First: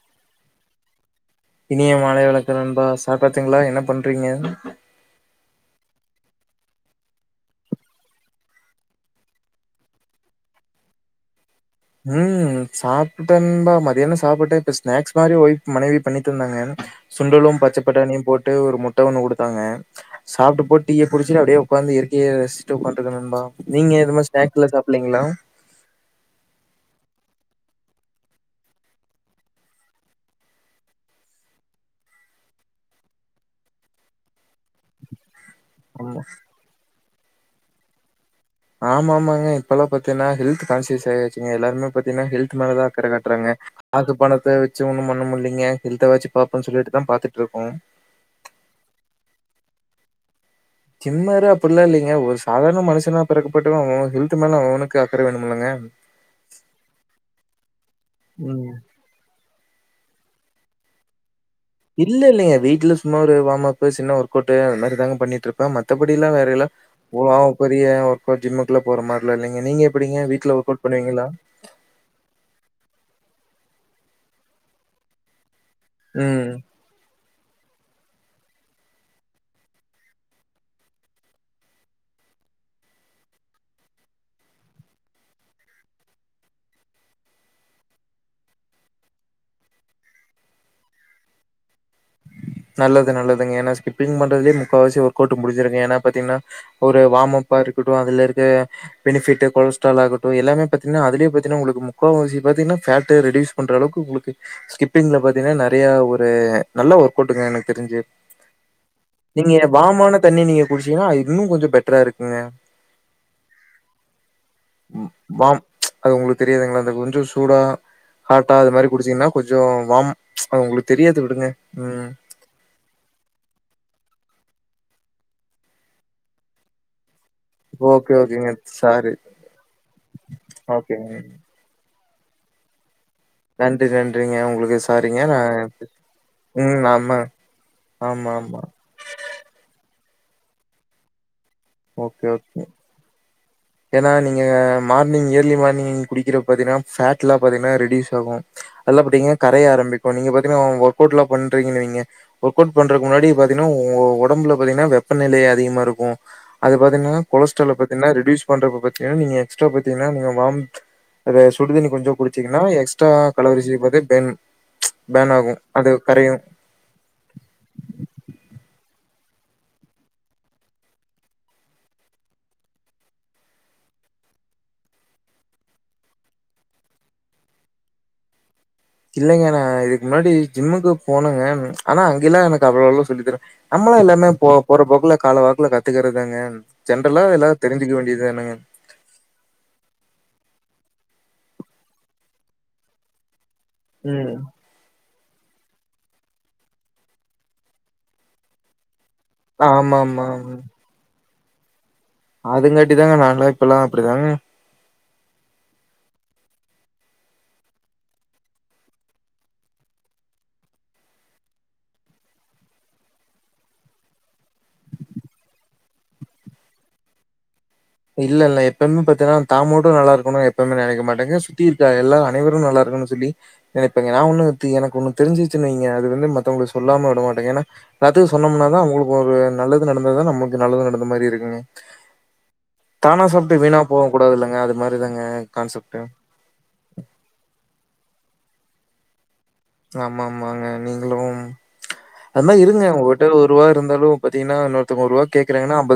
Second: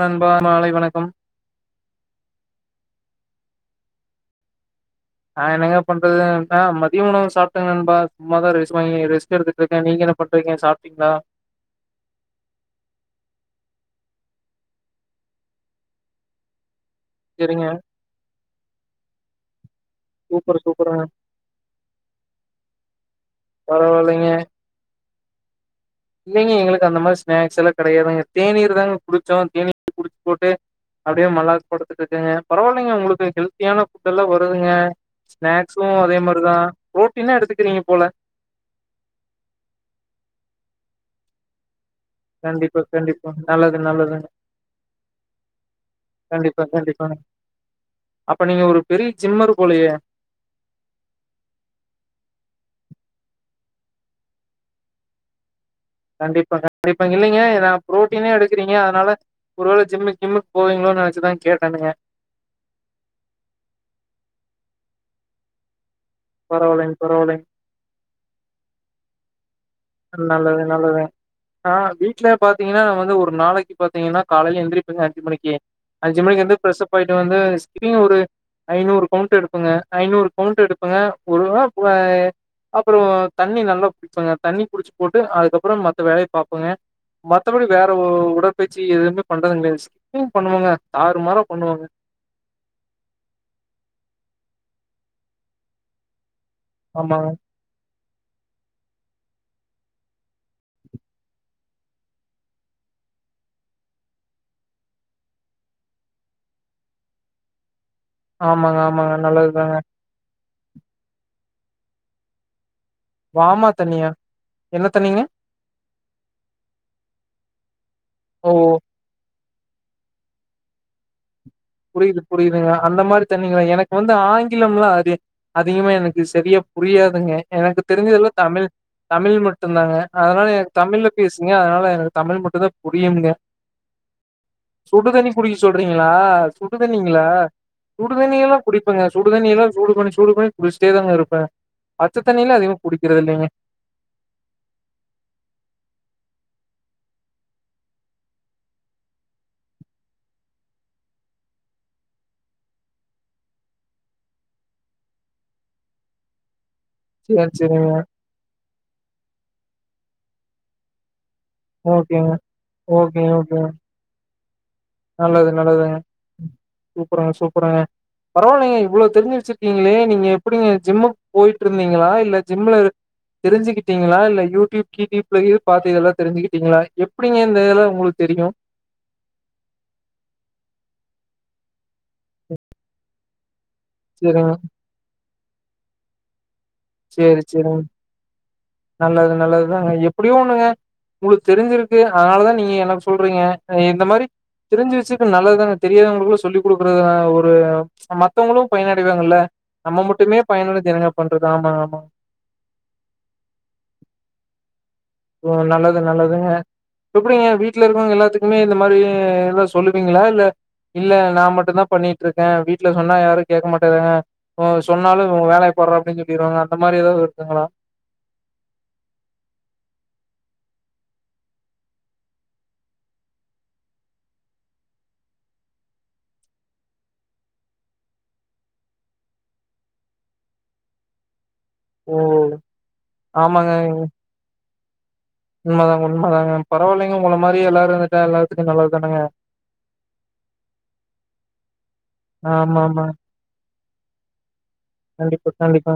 நண்பா மாலை வணக்கம் இனிய மாலை வணக்கம் நண்பா சாப் பாங்களா என்ன பண்றீங்க நான் என்னங்கன பண்றதுன்னா மதியம் உணவு சாப்பிட்டேங்கன்பா சும்மமாதான் வாங்க ரெஸ் எடுத்துட்டு இருக்கேன் நீங்க என்ன பண்றக்கீங்க சாப்பிட்டீங்களா உம் சாப்பிட்டேன்பா மத்தியானம் சாப்பிட்டேன் இப்ப ஸ்நாக்ஸ் மாதிரி ஓய் மனைவி பண்ணி தந்தாங்க சுண்டலும் சரிங்க பச்சை பட்டாணியும் போட்டு ட்டு ஒரு முட்டை ஒன்னு கொடுத்தாங்க சூப்பர் சாப்பிட்டு போட்டு சூப்பருங்க டீய புடிச்சிட்டு அப்படியே உடா இற்கையை ரசிச்ட்டு இருக்கபா நீங்க மாதிர பரவால்லைங்க நாக்ஸ் எல்லாம் சாப்பலீங்களா இல்லைங்க எங்களுக்கு அந்த மாதிரி ஸ்நாக்ஸ் எல்லாம் கிடையாதுங்க தேனீர் தாங்க குடிச்சோ தேனீ குடிச்சு போட்டு அப்படியே மல்லாக்க படுத்துட்டு இருக்காங்க பரவாயில்லைங்க உங்களுக்கு ஹெல்த்தியான ஃபுட் எல்லாம் வருதுங்க ஸ்நாக்ஸும் அதே ஆமா மாதிரிதான் என்ன எடுத்துக்கிறீங்க போல ஆமா ஆமாங்க இப்பெல்லாம் பாத்தீங்கன்னா ஹெல்த் கான்ஷியஸ் ஆயாச்சுங்க எல்லாருமே பாத்திங்கன்னா ஹெல்த் மேல கண்டிப்பா தான் அக்கறை கண்டிப்பா காட்டுறாங்க நல்லது ஆக்கு நல்லதுங்க பணத்தை வச்சு ஒன்னும் பண்ணமுடியலங்க ஹெல்த் வச்சு கண்டிப்பா பாப்போம்னு சொல்லிட்டுதான் கண்டிப்பாங்க பாத்துட்டு இருக்கோம் போலியே ஜிம்மரு அப்படில்லாம் இல்லைங்க ஒரு சாதாரண மனுஷனா பிறக்கப்பட்டட்டு அவன் ஹெல்த் மேல அவனுக்கு அக்கறை வேணும்லங்க கண்டிப்பா கண்டிப்பாங்க இல்லலைங்க ந பு்ரோட்டீனே எடுக்கறீங்க ம். அதனால ஒருவேளை ஜிம்மு ஜிம்முக்கு போவங்கிளோன்னு நினச்சுதான் இல்ல இல்லங்க வீட்ல சும்மா ஒரு வாம்மப் சின்ன ஒர்கட் அந்த மாரிதாங்க பண்ணிட்டு இருப்பன் மத் மற்றத்தபடில்லாம் வேற பரவாயில்லைங்க, பரவாயில்லைங்க. எல்லாம் பெரிய ஒர்க் அவுட் ஜிம்முக்குல போற மாட்டேன் [unintelligible] நல்லது நல்லது ஆஹ் வீட்லய பார்த்தீங்கன்னா நம்ம வந்து ஒரு நாளைக்கு பாத்தீங்கன்னா காலையில எழுந்திரப்பங்க அஞ்சு மணிக்கு அஞ்சு மணி ம். வந்து பிரஸ்ஸப் ஆகிட்டு வந்து ஸ் ஒரு ஐநூறு கவுண்ட் எடுபங்க ஐநூறு கவுண்ட எடுபங்க ஒரு அப்புறோ தண்ணி நல்லா குடிப்பங்க தண்ணி குடிச்சு போட்டு அதுக்கப்புறோ மத்த வேலைய ப பாப்போங்க மத்தபடி வேற உடற்பயிற்சி எதுவுமே பண்றது இல்லங்க ஸ்கிப்பிங் பண்ணுவங்க தாறு மாரா பண்ணுவங்க நல்லது நல்லதுங்க ஏனா ஸ்கிப்பங் பண்றதுலயே முக்காவாசி ஒர்க்அவுட் முடிஞ்சிருங்க ஏன்னா பாத்தீங்கன்னா ஒரு ஆமாங்க. வாமப்பா இருக்கட் ப்ரோ அதுல இருக்க பெனிபிட் கொலஸ்ட்ரால் ஆகட்டு எல்லாமே பாத்தீங்கன்னா அதுலயே போய்டனா உங்களுக்கு முக்கால்வாசி பாத்திங்கன்னா ஃபேட்டே ரெடியூஸ் பன்ற அளவுக்கு உங்களுக்கு ஸ்கிப்பிங்ல பாத்திங்கன்னா நெறையா ஒரு நல்ல ஒரு ஒர்க் அவுட்ங்க எனக்கு தெரிஞ்சு ஆமாங்க ஆமாங்க நீங்க நல்லதுதாங்க வாமான தண்ணி நீங்க குடிச்சீங்கன்னா அது இன்னு கொஞ்சோ பெட்டரா இருக்குங்க வாமா தண்ணியா என்ன ம், தண்ணிங்க வாம் அது உங்களுக்கு தெரியாதுங்களா அந்த கொஞ்சோ சூடா ஓ ஹாட்டா அது மாரி குடிச்சீங்கன்னா கொஞ்சோ வாம் அது உங்களுக்கு தெரியாது விடுங்க ம் புரியுது புரியுதுங்க அந்த மாரி தண்ணிங்களா எனக்கு வந்து ஆங்கிலம்லாம் அ அதிகமா எனக்கு சரியா புரியாதுங்க எனக்கு ஓகே தெரிஞ்சதுல ஓகேங்க தமிழ் சாரி தமிழ் மட்டு தாங்க அதனால எனக்கு தமிழ்ல ஓகேங்க பேசுங்க அதனால எனக்கு தமிழ் மட்டு தா புரியும்ங்க நன்றி நன்றிங்க உங்களுக்கு சுடு சாரிங்க தண்ணி நா குடிக்க சொல்றீங்களா ம் ஆமா சுடுதண்ணிங்களா ஆமா சுடுதண்ணிய எல்லா ஆமா குடிப்பங்க சுடுதண்ணி எல்லா சூடுபண்ணி சூடு பண்ணி குடிச்சிட்டே தா இருப்பே பச்ச ஓகே தண்ணிலா ஓகே அதிகமா குடிக்கிறது இல்லைங்க ஏன்னா நீங்க மார்னிங் ஏர்லி மார்னிங் நீ குடிக்கிற பாத்தீங்கன்னா ஃபேட்லா பாத்தீங்கன்னா ரெடியூஸ் ஆகும் அதெல்லா பாத்தீங்கன்னா கரைய ஆரம்பிக்கு நீங்க பாத்தீங்கன்னா ஒர்க் அவுட்ல்லா பண்றீங்கன்னா வெய்ங்க ஒர்க் அவுட் பண்றக்கு முன்னாடி பாத்தீங்கன்னா உங்க ஒடம்புல பாத்தீங்கன்னா வெப்பநிலை அதிகமா இருக்கு அது பாத்தீங்கன்னா சேரி கொலஸ்ட்ரால சேரிங்க பாத்திங்கன்னா ரெடியூஸ் பண்றதுக்கு பாத்திங்கன்னா நீங்க எக்ஸ்ட்ரா பாத்திங்கன்னா நீங்க வாம் அத சுடுது தண்ணி கொஞ்சோ ஓகேங்க குடிச்சிங்கன்னா எக்ஸ்ட்ரா ஓகே ஓகேங்க கலோரிஸ் வந்து பன் நல்லது நல்லதுங்க சூப்பருங்க சூப்பருங்க பரவாயில்லிங்க இவ்ளோ தெரிஞ்சு வெச்சிருக்கீங்களே நீங்க எப்பிடிங்க ஜிம்முக்கு போயிட்டு இருந்தீங்களா இல்ல ஜிம்ல தெரிஞ்சுக்கிட்டீங்களா இல்ல யூடியூப் க்யூட்யூப்ல பாத்து இதெல்லா தெரிஞ்சுக்கிட்டீங்களா எப்பிடிங்க இந்த இதெல்லா உங்களுக்கு தெரியு இல்லங்க நா இதுக்கு முன்னாடி ஜிம்முக்கு போனேங்க ஆனா அங்கெல்லாம் எனக்கு அவ்வளோல்லா சொல்லி தறேல நம்மளே எல்லாமே செரிங்க போற போக்குல காலவாக் ல கத்துக்குறதாங்க ஜென்றரலா சேரி எல்லாரும் செரிங்க தெரிஞ்சக்க வேண்டியது தானங்க நல்லது நல்லதுதாங்க எப்பிடியோ ஒண்ணுங்க உங்களுக்கு தெரிஞ்சிருக்கு அதனாலதா நீங்க எனக்கு சொல்றீங்க இந்த மாரி ம். தெரிஞ்சு வெச்சு நல்லது தானங்க தெரியாதவங்களுக்கு சொல்லிக் குடுக்கறது ஒரு மத்தவங்களு பயன்அடை செய்வாங்கல நம்ம ஆமாமா. மட்டுமே பயனடைஞ்சு என்னங்க பண்றது ஆமா ஆமா அதுங்காட்டி தாங்க நானெல்லா இப்பெல்லா அப்படிதாங்க ஓ நல்லது நல்லதுங்க எப்படிங்க வீட்டுல இருக்கவங்க எல்லாத்துக்குமே இந்த மாரி எல்லா சொல்லுவீங்களா இல்ல இல்ல நா மட்டும் தா பண்ணிட்டுருக்கே வீட்ல சொன்னா யாரு கேட்க மாட்டே தாங்க உ சொன்னாலு உன் வேலய பார்ரா அப்படின்னு சொல்லிருவாங்க அந்த மாரி ஏதாவது இருக்குங்களா இல்ல இல்ல எப்பவுமே பாத்தீன்னா தா மட்டு நல்லா இருக்கணுன்னு எப்பவுமே நெனைக்க மாட்டேங்க சுத்தி இருக்க எல்லா அனைவரு நல்லா இருக்கணுன்னு சொல்லி நெனைப்பாங்க நா ஒன்னு எனக்கு ஒன்னு தெரிஞ்சுச்சு வைங்க அது வந்து மத்தவங்களுக்கு சொல்லாம விடமாட்டேங்க ஏன்னா எல்லாத்துக்கு சொன்னோமுனா தா அவங்களுக்கு ஒரு நல்லது நடந்ததுதா நமக்கு நல்லது நடந்த மாரி இருக்குங்க ஓ தானா சாப்ட்டு ஆமாங்க வீணா போக கூடாதுல்லங்க அது மாரி தாங்க கான்செப்ட்டு. உண்மதாங்க உண்மதாங்க பரவாயில்லைங்க உங்கள மாரியே எல்லாரு இருந் துட்டா எல்லாத்துக்கு நல்லது தானங்க ஆமா ஆமாங்க நீங்களும் அது மாரி ஆமா இருங்க ஆமா உங்ககிட்ட ஒருவா இருந்தாலு பாத்தீங்கன்னா இன் கண்டிப்பா கண்டிப்பா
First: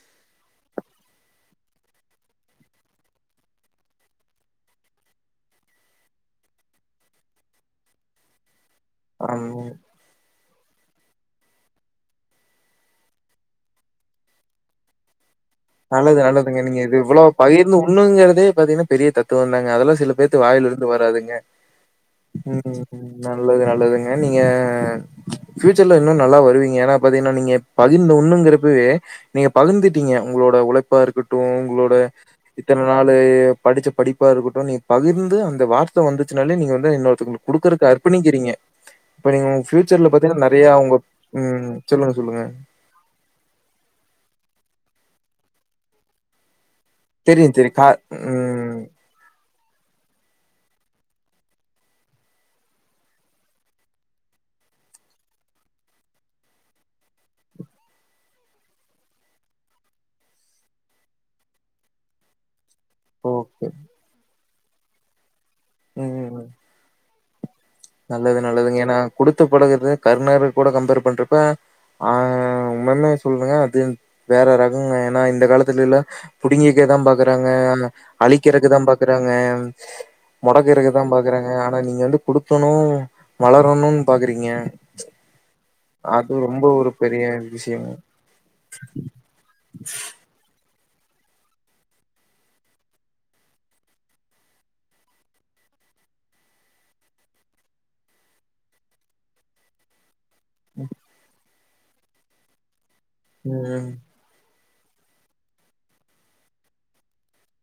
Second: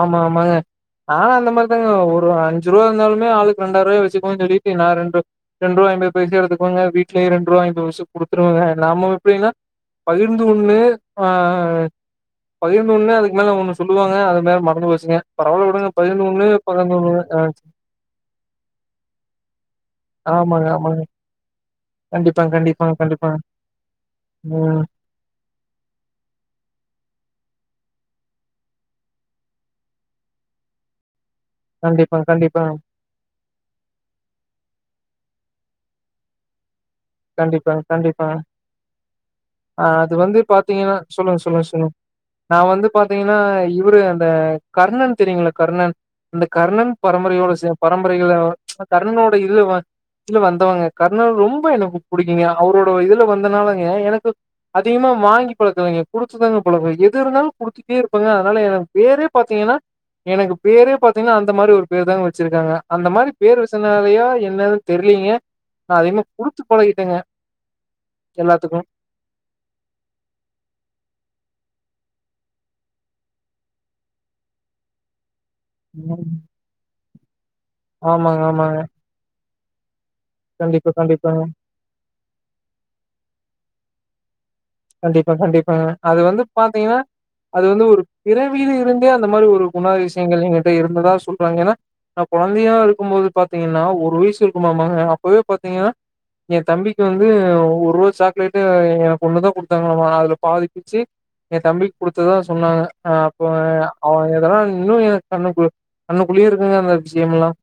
ஆமா ஆமாங்க நானு அந்த மாரி ங்க ஒரு அஞ்ச ரூவா இருந்தாலுமே ஆளுக்கு ரெண்டாரூவாயா வச்சக்குவோ [unintelligible] நா ரெண்டு ரெண்டு ரூவா ஐம்பது பைசா எடுத்துக்குவங்க வீட்லியு ரெண்டு ரூவா ஐம்பது பைசா குடுத்துருவங்க நாம அம் எப்படின்னா பகிர்ந்து உண்ணு ஆ ஆ ஆ பகிர்ந்து உண்ணு அதுக்கு மேல ஒன்னு சொல்லுவாங்க அது மேல மறந்து போச்சுங்க பரவால்ல விடுங்க நல்லது பதினொன்னு நல்லதுங்க நீங்க இது பகிர்ந்தொன்னு இவ்வளவு ஆ பகிர்ந்து உண்ணுங்கிறதே பாத்தீங்கன்னா பெரிய தத்துவந்தாங்க அதெல்லா சில பேர்த்துக்கு ஆமாங்க வாயிலருந்து ஆமாங்க வராதுங்க கண்டிப்பாங்க கண்டிப்பாங்க உம் கண்டிப்பாங்க நல்லது நல்லதுங்க நீங்க ம் ஃபியூச்சர்ல இன்னு நல்லா வருவீங்க ஏன்னா பாத்தீங்கன்னா நீங்க பகிர்ந்து உண்ணுங்கிறப்பவே நீங்க பகிர்ந்துட்டீங்க உங்களோட உழைப்பா இருக்கட் ட்டும் உங்களோட கண்டிப்பாங்க கண்டிப்பாங்க இத்தன நாளு படிச்ச படிப்பா இருக்குட்டு நீ பகிர்ந்து அந்த வார்த்த வந்துச்சனாலே நீங்க வந் கண்டிப்பாங்க கண்டிப்பாங்க இப்ப நீங்க உங்க ஆ ஃப்யூச்சர்ல அது வந்து நெறையா பாத்தீங்கன்னா உங்க சொல்லுங்க சொல்லுங்க ம். சொல்லுங்க நா வந்து பாத்தீங்கன்னா இவரு அந்த கர்ணன் தெரியுங்களா கருணன் அந் கர்ணன் பரம்பரையோட தெரியும், சில தெரியும். கா பரம்பரைகள் ம். கர்ணன்னோட [unintelligible] வந்தவாங்க கர்ணன் ரொம்ப எனக்கு புடிக்குங்க அவரோட இதுல வந்தனாலங்க எனக்கு அதிகமா வாங்கி பழக்கலைங்க குடுத்துதாங்க பழக்க எது இருந்தாலு குடுத்துட்டே இருப்பங்க அதனால எனக்கு பேரே பாத்தீங்கன்னா எனக்கு பேரே பாத்தீங்கன்னா அந்த மாரி ஒரு பேரு தாங்க வச்சிருக்காங்க அந்த மாரி பேர் ஓகே. வச்சனாலையா என் என்னது தெரியலீங்க நா ம், அதிகமா ம், ம். குடுத்து தங்கே நல்லது நல்லதுங்க ஏன்னா குடுத்து பழகறது கருணருக்கூட கம்பேர் பண்றப்ப ஆ உண்மனே சொல்றங்க அது வேற ரகங்க ஏன்னா இந்த காலத்து த்துல புடுங்கிக்க தா பாக் ஆ ஆமாங்க அழிக்கிறதுக்கு தா ஆமாங்க பாக்குறாங்க கண்டிப்பா மொடக்குறதுக்கு தா கண்டிப்பாங்க பாக்குறாங்க ஆனா நீங்க வந்து குடு க்கனு வளரணுனு பாக்குறீங்க கண்டிப்பா கண்டிப் பாங்க அது வந்து ரொம்ப ஒரு பாத்தீங்கன்னா, பெரிய அதுவந்து விஷயங்க ஒரு பிறவில இருந்தே அந்த மாரி ஒரு குணா திஷயங்கள் எங்கிட்ட இருக் என்னடா சொல்றாங்க ஏன்னா நா கொழந்தையா இருக்கும்போது பாதிங்கன்னா ஒரு வயசு இருக்கு மாமாங்கா அப்போவே பாதிங்கன்னா என் தம்பிக்கு வந்து ஒரு ருவா சாக்லேட்டு எனக்கு ஒண்ணு தான் குடு தாங்களாமா அதுல பாதிப்பிச்சு என் தம்பிக்கு குடுத்ததா சொன்னாங்க ஆஹ் அப்போ எ ம் அவன் எதெல்லாம் இன்னும் எனக்கு கண்ணுக்குள்ள கண்ணுக்குள்ளயே இருக்குங்க அந்த விஷயம் எல்லாம்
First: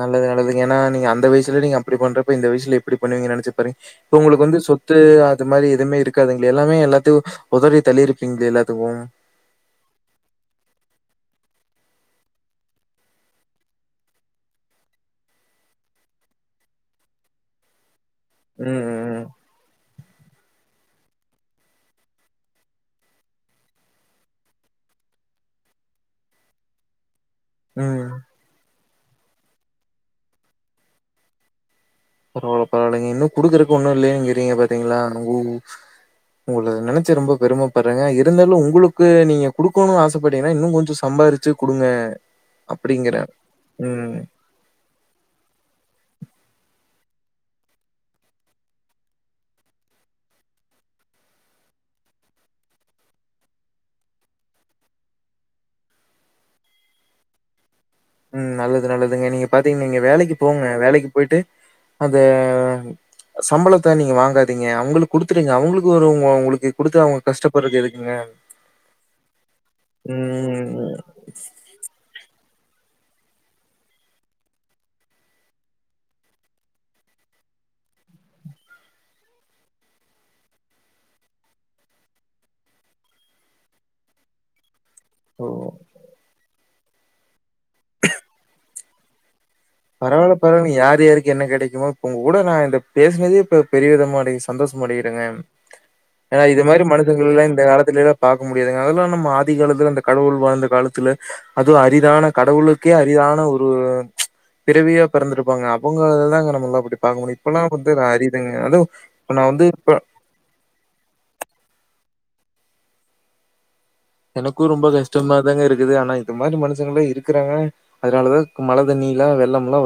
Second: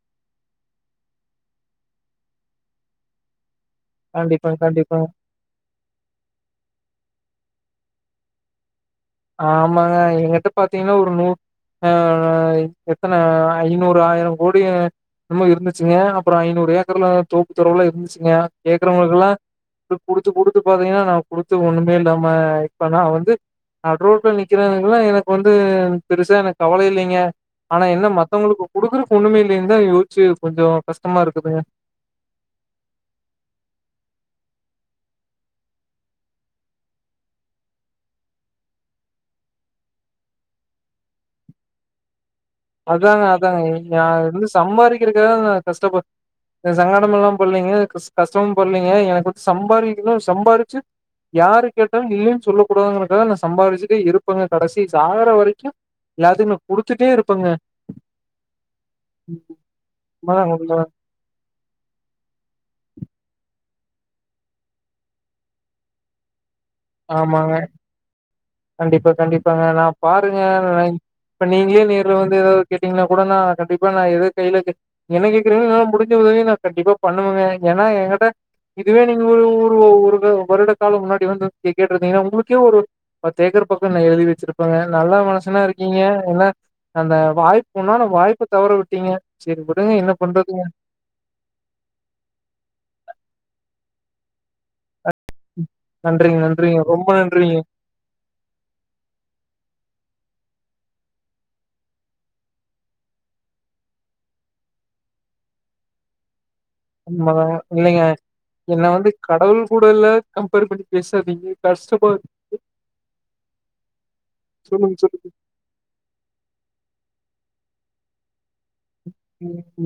நல்லது, நல்லதுங்க ஏன்னா நீங்க அந்த வயசுலயே நீங்க அப்டி பண்றப்ப இந்த வயசுல எப்படி பண்ணுவீங்க நெனச்சு பாருங்க இப்ப உங்களுக்கு கண்டிப்பா, வந்து சொத்து கண்டிப்பா. அது மாறி எதுமே இருக்காதுங்ளே எல்லாமே எல்லாத்தையும் உதறி தள்ளிருப்பீங்ளே எல்லாத்துக்கும் ஆமாங்க எங்க்கிட்ட பாத்தீங்கன்னா ஒரு நூ ஆஹ் எத்தன ஐநூறு ஆயரோ கோடி என்னமோ இருந்துச்சுங்க அப்புறம் ஐநூறு ஏக்கர்ல தோப்பு தொரவுலாம் இருந்து சுங்க ம் ம் கேக்குறவங்களுக்கல்லா குடுத்து குடுத்து பாத்தீங்ன்னா நா குடுத்து ஒண்ணுமே இல்லாம இப்ப நா வந்து நடு ரோட்ல நிக்கிறேனுங்கல்லா எனக்கு வந்து பெருசா எனக்கு கவலை இல்லைங்க ஆனா ம் என்ன ம் மத்தவுங்களுக்கு குடுக்குறக்கு ஒண்ணுமே இல்லனு தான் யோசிச்சு கொஞ்சோ கஷ்டமா இருக்குதுங்க பரவால்ல பரவால்லைங்க இன்னும் குடுக்குறக்கு ஒன்னும் இல்லையேங்கிறீங்க பாத்தீங்களா உங்க உங்கல நெனைச்சு ரொம்ப பெருமைப்பட்றேங்க இருந்தாலும் உங்களுக்கு நீங்க குடுக்கணுனு ஆசைப்பட்டீங்கன்னா இன்னும் கொஞ்சம் சம்பாறுச்சு குடுங்க அதாங்க அப்படிங்கிறேன். அதாங்க ம் நான் வந்து சம்பாதிக்கிறதுக்காக் நா கஷ்டப்படு நா சங்கடம் எல்லாம் பட்லீங்க கஷ்டமும் பட்லீங்க எனக்கு வந்து சம்பார்க்கனு சம்பாரிச்சு யாரு கேட்டாலும் இல்லன்னனு சொல்ல கூடாதுங்கறதுக்காக நா சம்பாரிசிட்டு இருப்பங்க கடைசி சாகுற வரைக்கும் எல்லாத்துக்கு நா குடுத்துட்டே இருப் பங்க உம் நல்லது நல்லதுங்க, நீங்க பாத்தீங்கன் வைங்க வேலைக்கு உண்மைதான், போங்க உண்மைதான். வேலைக்கு போய்ட்டு அந்த சம்பளத்த நீங்க வாங்காதீங்க, அவுங்களுக்கு குடுத்துடுங்க அவுங்களுக்கு ஒரு உ உங்களுக்கு குடுத்து அவுங்க ஆமாங்க கஷ்டப்பட்றது எதுக்குங்க கண்டிப்பா கண்டிப்பாங்க நான் பாருங்க நா ம் இப்ப நீங்களே நேர்ல வந் ஏதாது கேட்டீங்கன்னா கூட நான் கண்டிப்பா நா எதோ கையில கே என்ன கேக்குறீங்களோ என்னால முடுஞ்ச உதவிய நான் கண்டிப்பா பண்ணுவேங்க. ஏன்னா என்கிட்ட இதுவே நீங்க ஒரு ஒரு ஒரு வருட காலம் முன்னாடி வந்து கேட்டு இருந்தீங்கன்னா உங்களுக்கே ஒரு பத்தேக்கர் பக்கோ நான் எழுதி வச்சிருப்பேங்க நல்லா ஓ மனுசனா இருக்கீங்க என்னா அந்த வாய்ப் இன்னோன்னு வாய்ப்பு தவற விட் டீங்க பரவால்ல பரவால்லங்க யார் யாருக்கு என்ன கெடைக்குமோ இப்ப உங்க கூட நான் இந்த பேசுனதே இப்ப பெரியவிதமா அடை சந்தோஷமடை ட்ருங்கம் நன்றிங்க, ஏனா இது நன்றிங்க. மாரி ரொம்ப மனுசங்கள எல்லா நன்றிங்க. இந்த காலத்தில எல்லா பாக்க முடியாதுங்க அதுல்லா நம்ம ஆதி காலத்தில அந்த கடவுள் வாழ்ந்த காலத்துல அதுவு அரிதான கடவுளுக்கே அரிதான ஒரு பிறவியா பிறந்திருப்பாங்க அவுங்களத தாங்க ந உண்மதாங்க இல்லீங்க அதுவு என்ன வந்து இப்ப நா கடவுள் வந்து கூட இப்ப எல்ல கம்பேர் பண்ணி பேசாதீங்க கஷ்டமா இருக்கு [unintelligible] எனக்கு ரொம்ப சொல்லுங்க, சொல்லுங்க. கஷ்டமா தாங்க இருக்குது ஆனா இது மாதிரி மனுஷங்கள்ல இரு க்குறாங்க அதுனாலதா [inaudible]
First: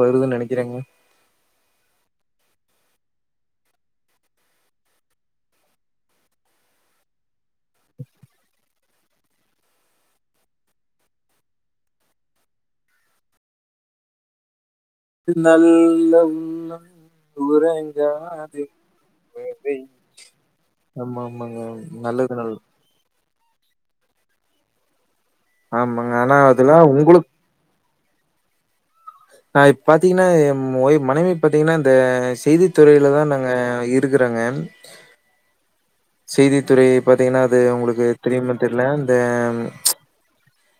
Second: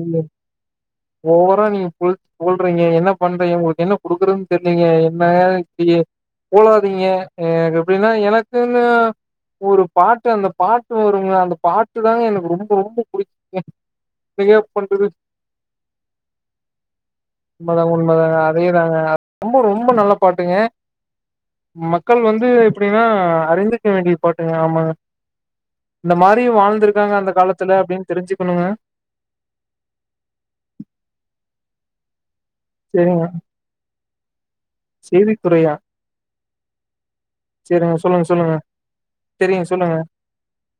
ஓவரா நீங்க புழ் புகழ்றீங்க என்ன பண்றீங்க உங்குளுக்கு என்ன குடுக்கறதுன் தெர்லீங்க என்னங்க இப்டி புகழாதீங்க எனக் எப்டின்னா எனக்கு ஞா ஒரு பாட்டு அந்த பாட்டு வருங்க அந்த பாட்டு தாங்க எனக்கு ரொம்ப ரொம்ப புடிக் [inaudible] பிகப் தில் நல்ல உள்ளம் உண்மதாங்க உண்மதாங்க அதேதாங்க ரொம்ப உறங்காதென்பதை ரொம்ப நல்ல பாட்டுங்க ஆமா ஆமாங்க நல்லது நல் அறிந்திக்க வேண்டிய பாட்டுங்க ஆமாங்க ஆமாங்க இந்த ஆனா மாரியு அதெல்லா வாழ்ந்திருக்காங்க அந்த காலத்துல அப்டின் தெரிஞ்சுக்கணுங்க அ இப் பாத்தீங்கனா எம் ஒய் மனைவி பாத்தீங்கனா இந்த ஸ் செய்தி துறையில தா செரிங்க நாங்க இருக்கறங்க செய்தித்துறையா செய்தித்துறையை பாத்தீங்கன்னா அது செரிங்க உங்குளுக்கு சொல்லுங்க சொல்லுங்க தெரிமான் தெர்ல இந்த தெரியுங்க சொல்லுங்க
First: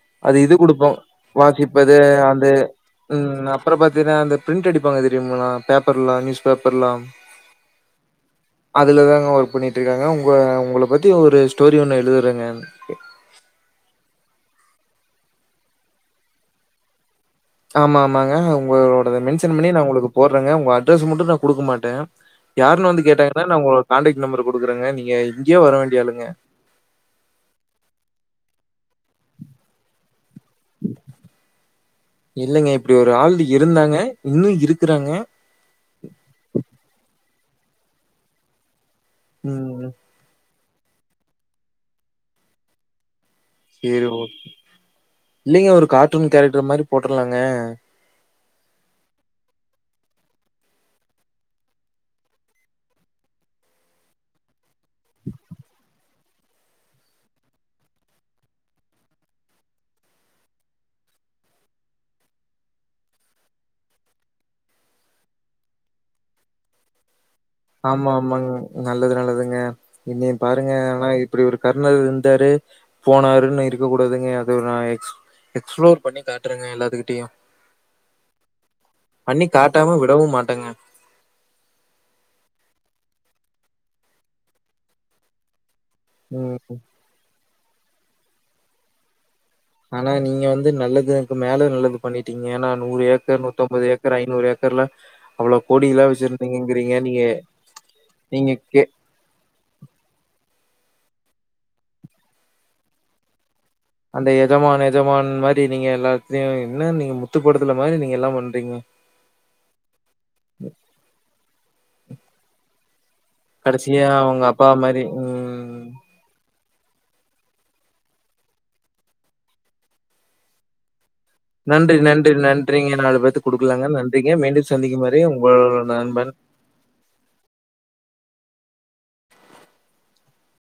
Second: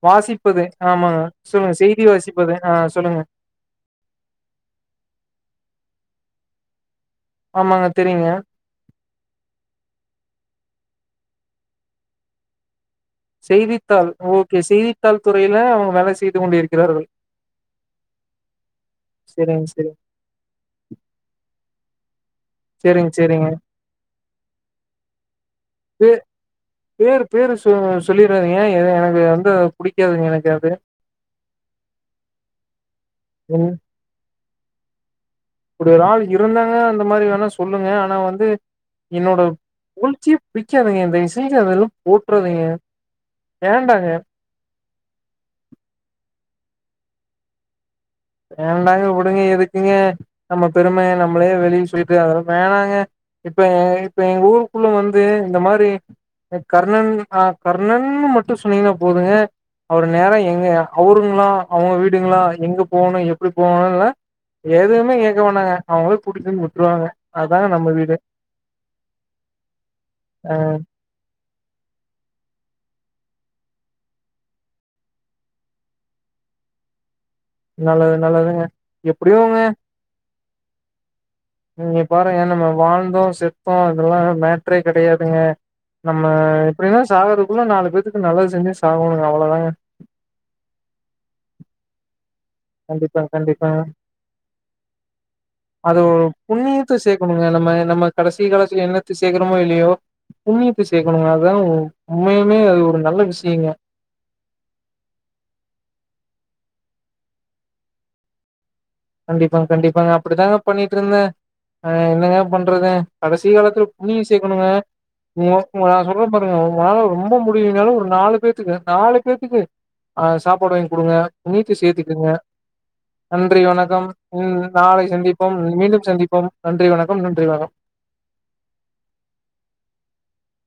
ப்ச் அது இது வாசிப்பது குடுப்போ ஆமாங்க சொல்லுங்க வாசிப்பது செய்தி அது வாசிப்பது ஆ சொல்லுங்க உம் அப்புற பாத்தீனா அந்த பிரிண்ட் அடிப்பாங்க தெரிமுலா பேப்பர்ல்லா நியூஸ் பேப்பர்லாம் ஆமாங்க தெரியுங்க. அதுலதாங்க ஒர்க் பண்ணிட்டு இருக்காங்க உங்க உங்கள பத்தி ஒரு ஸ்டோரி ஒன்னு எழுதுறங்க செய்தித்தாள் ஓகே செய்தித்தாள் துறையில அவுங் வேலை செய்து கொண்டிருக்கிறார்கள் ஆமா ஆமாங்க உங்களோடத மென்ஷன் சரிங்க, பண்ணி நா சரிங்க. உங்குளுக்கு போட்றங்க உங்க அட்ரஸ் மட்டு நா குடுக்க மாட்டே யாருனு வந்து சரிங்க, கேட்டாங்கன்னா சரிங்க. நா உங்களோ கான்டக்ட் நெம்பரு குடுக்குறங்க நீங்க இங்கியே வர வேண்டிய பே ஆளுங்க பேரு இது வந்து புடிக்காதுங்க என இல்லைங்க இப்டி ஒரு ஆள் இருந்தாங்க இன்னு இ ருக்கறாங்க இப்டி ஒரு ஆள் இருந்தாங்க அந்த மாரி வேணா ஸ் சொல்லுங்க ஆனா வந்து என்னோட ம். புகழ்ச்சியே பிக்காதிங்க தயவு செஞ்சி அதெல்லா போட்றாதிங்க செரி ஓகே இல்லைங்க ஒரு கார்ட்டூன் கேரக்டர் மாரி போட்டுருலாங்க வேண்டாங்க விடுங்க எதுக்குங்க நம்ம பெரும நம்மளே வெளி சொல்ட்டு அதெல்லா‌ வேணாங்க இப்ப இப்ப எங்க ஊருக்குள்ள வந்து இந்த மாரி கர்ணன் அஹ் கர்ணன் மட்டு சொன்னீங்கன்னா போதுங்க அவரு நேரா எங்க அவருங்களா அவுங்க வீடுங்களா எங்கப் போகணு எப்டி போகணுல்லா எதுவுமே கேக்க வேணாங்க அவங்களே கூட்டிடு வந்து உட்ருவாங்க ஆமா ஆமாங் நல்லது நல்லதுங்க இன்னி ஆ பாருங்க ஆனா இப்படி ஒரு கர்ணர் இருந்தாரு போனாருன்னு இருக்க கூடாதுங்க அது நா எக்ஸ் எக்ஸ்பிளோர் பண்ணி காட்டுறங்க எல்லாத்துக்கிட்டயு நல்லது நல்லதுங்க எப்படியூங்க காட்டாம விடவும் மாட்டேங்க. நீங்க பாருங்க என்னமோ வாழ்ந்தோ செத்தோ அதெல்லா மேட்டரே கெடையாதுங்க நம்ம ம் எப்டினா சாகற குள்ள நாலு பேத்துக்கு நல்லது செஞ்ச சாகோணுங் ஆனா நீங்க வந்து நல்லது எனக்கு மேல நல்லத் து பண்ணிட் கண்டிப்பா கண்டிப்பாங்க ஏக்கர்ல அவ்ளோ அது கோடிலாம் வச்சிருந்தீங்கங்கிறீங்க. புண்ணியத்த நீங்க சேக்கணுங்க நம்ம நம்ம கடைசி நீங்க கே காலத்துல என்னத்ந சேர்க்கறமோ இல்லையோ புண்ணியத் த சேக்கணுங்க அதாங்க உம்மையால்மே அது ஒரு நல்ல விஷயங்க அந்த எஜமானு எஜமான் மாரி நீங்க எல்லாத்தையு என்ன நீங்க முத்துப்படத்துல மாரி நீங்க எல்லாம் பண்றீங்க கண்டிப்பாங்க கண்டிப்பாங்க அப்படித்தாங்க பண்ணிட்டுருந்த அஹ் என்னங்க பண்றது கடைசி காலத்துல கடைசியா புண்ணியோ அவங்க சேக்கணுங்க அப்பா மாரி உங்க ம். உங்க நா சொல்ற பாருங்க [unintelligible] ரொம்ப முடியலனாலு ஒரு நாலு பேத்துக்கு நாலு பேத்துக்கு ஆஹ் சாப்பாடு வாங்கி குடுங்க புண்ணியத்த நன்றி சேத்துக்குங்க நன்றி நன்றிங்க நாலு பேத்துக்கு நன்றி குடுக்குலாங்க வணக்கம் நன் ம் நாளை சந்திப்போம் மீண்டும் சந்திப்போம் நன்றி வணக்கம் நன்றி வணக்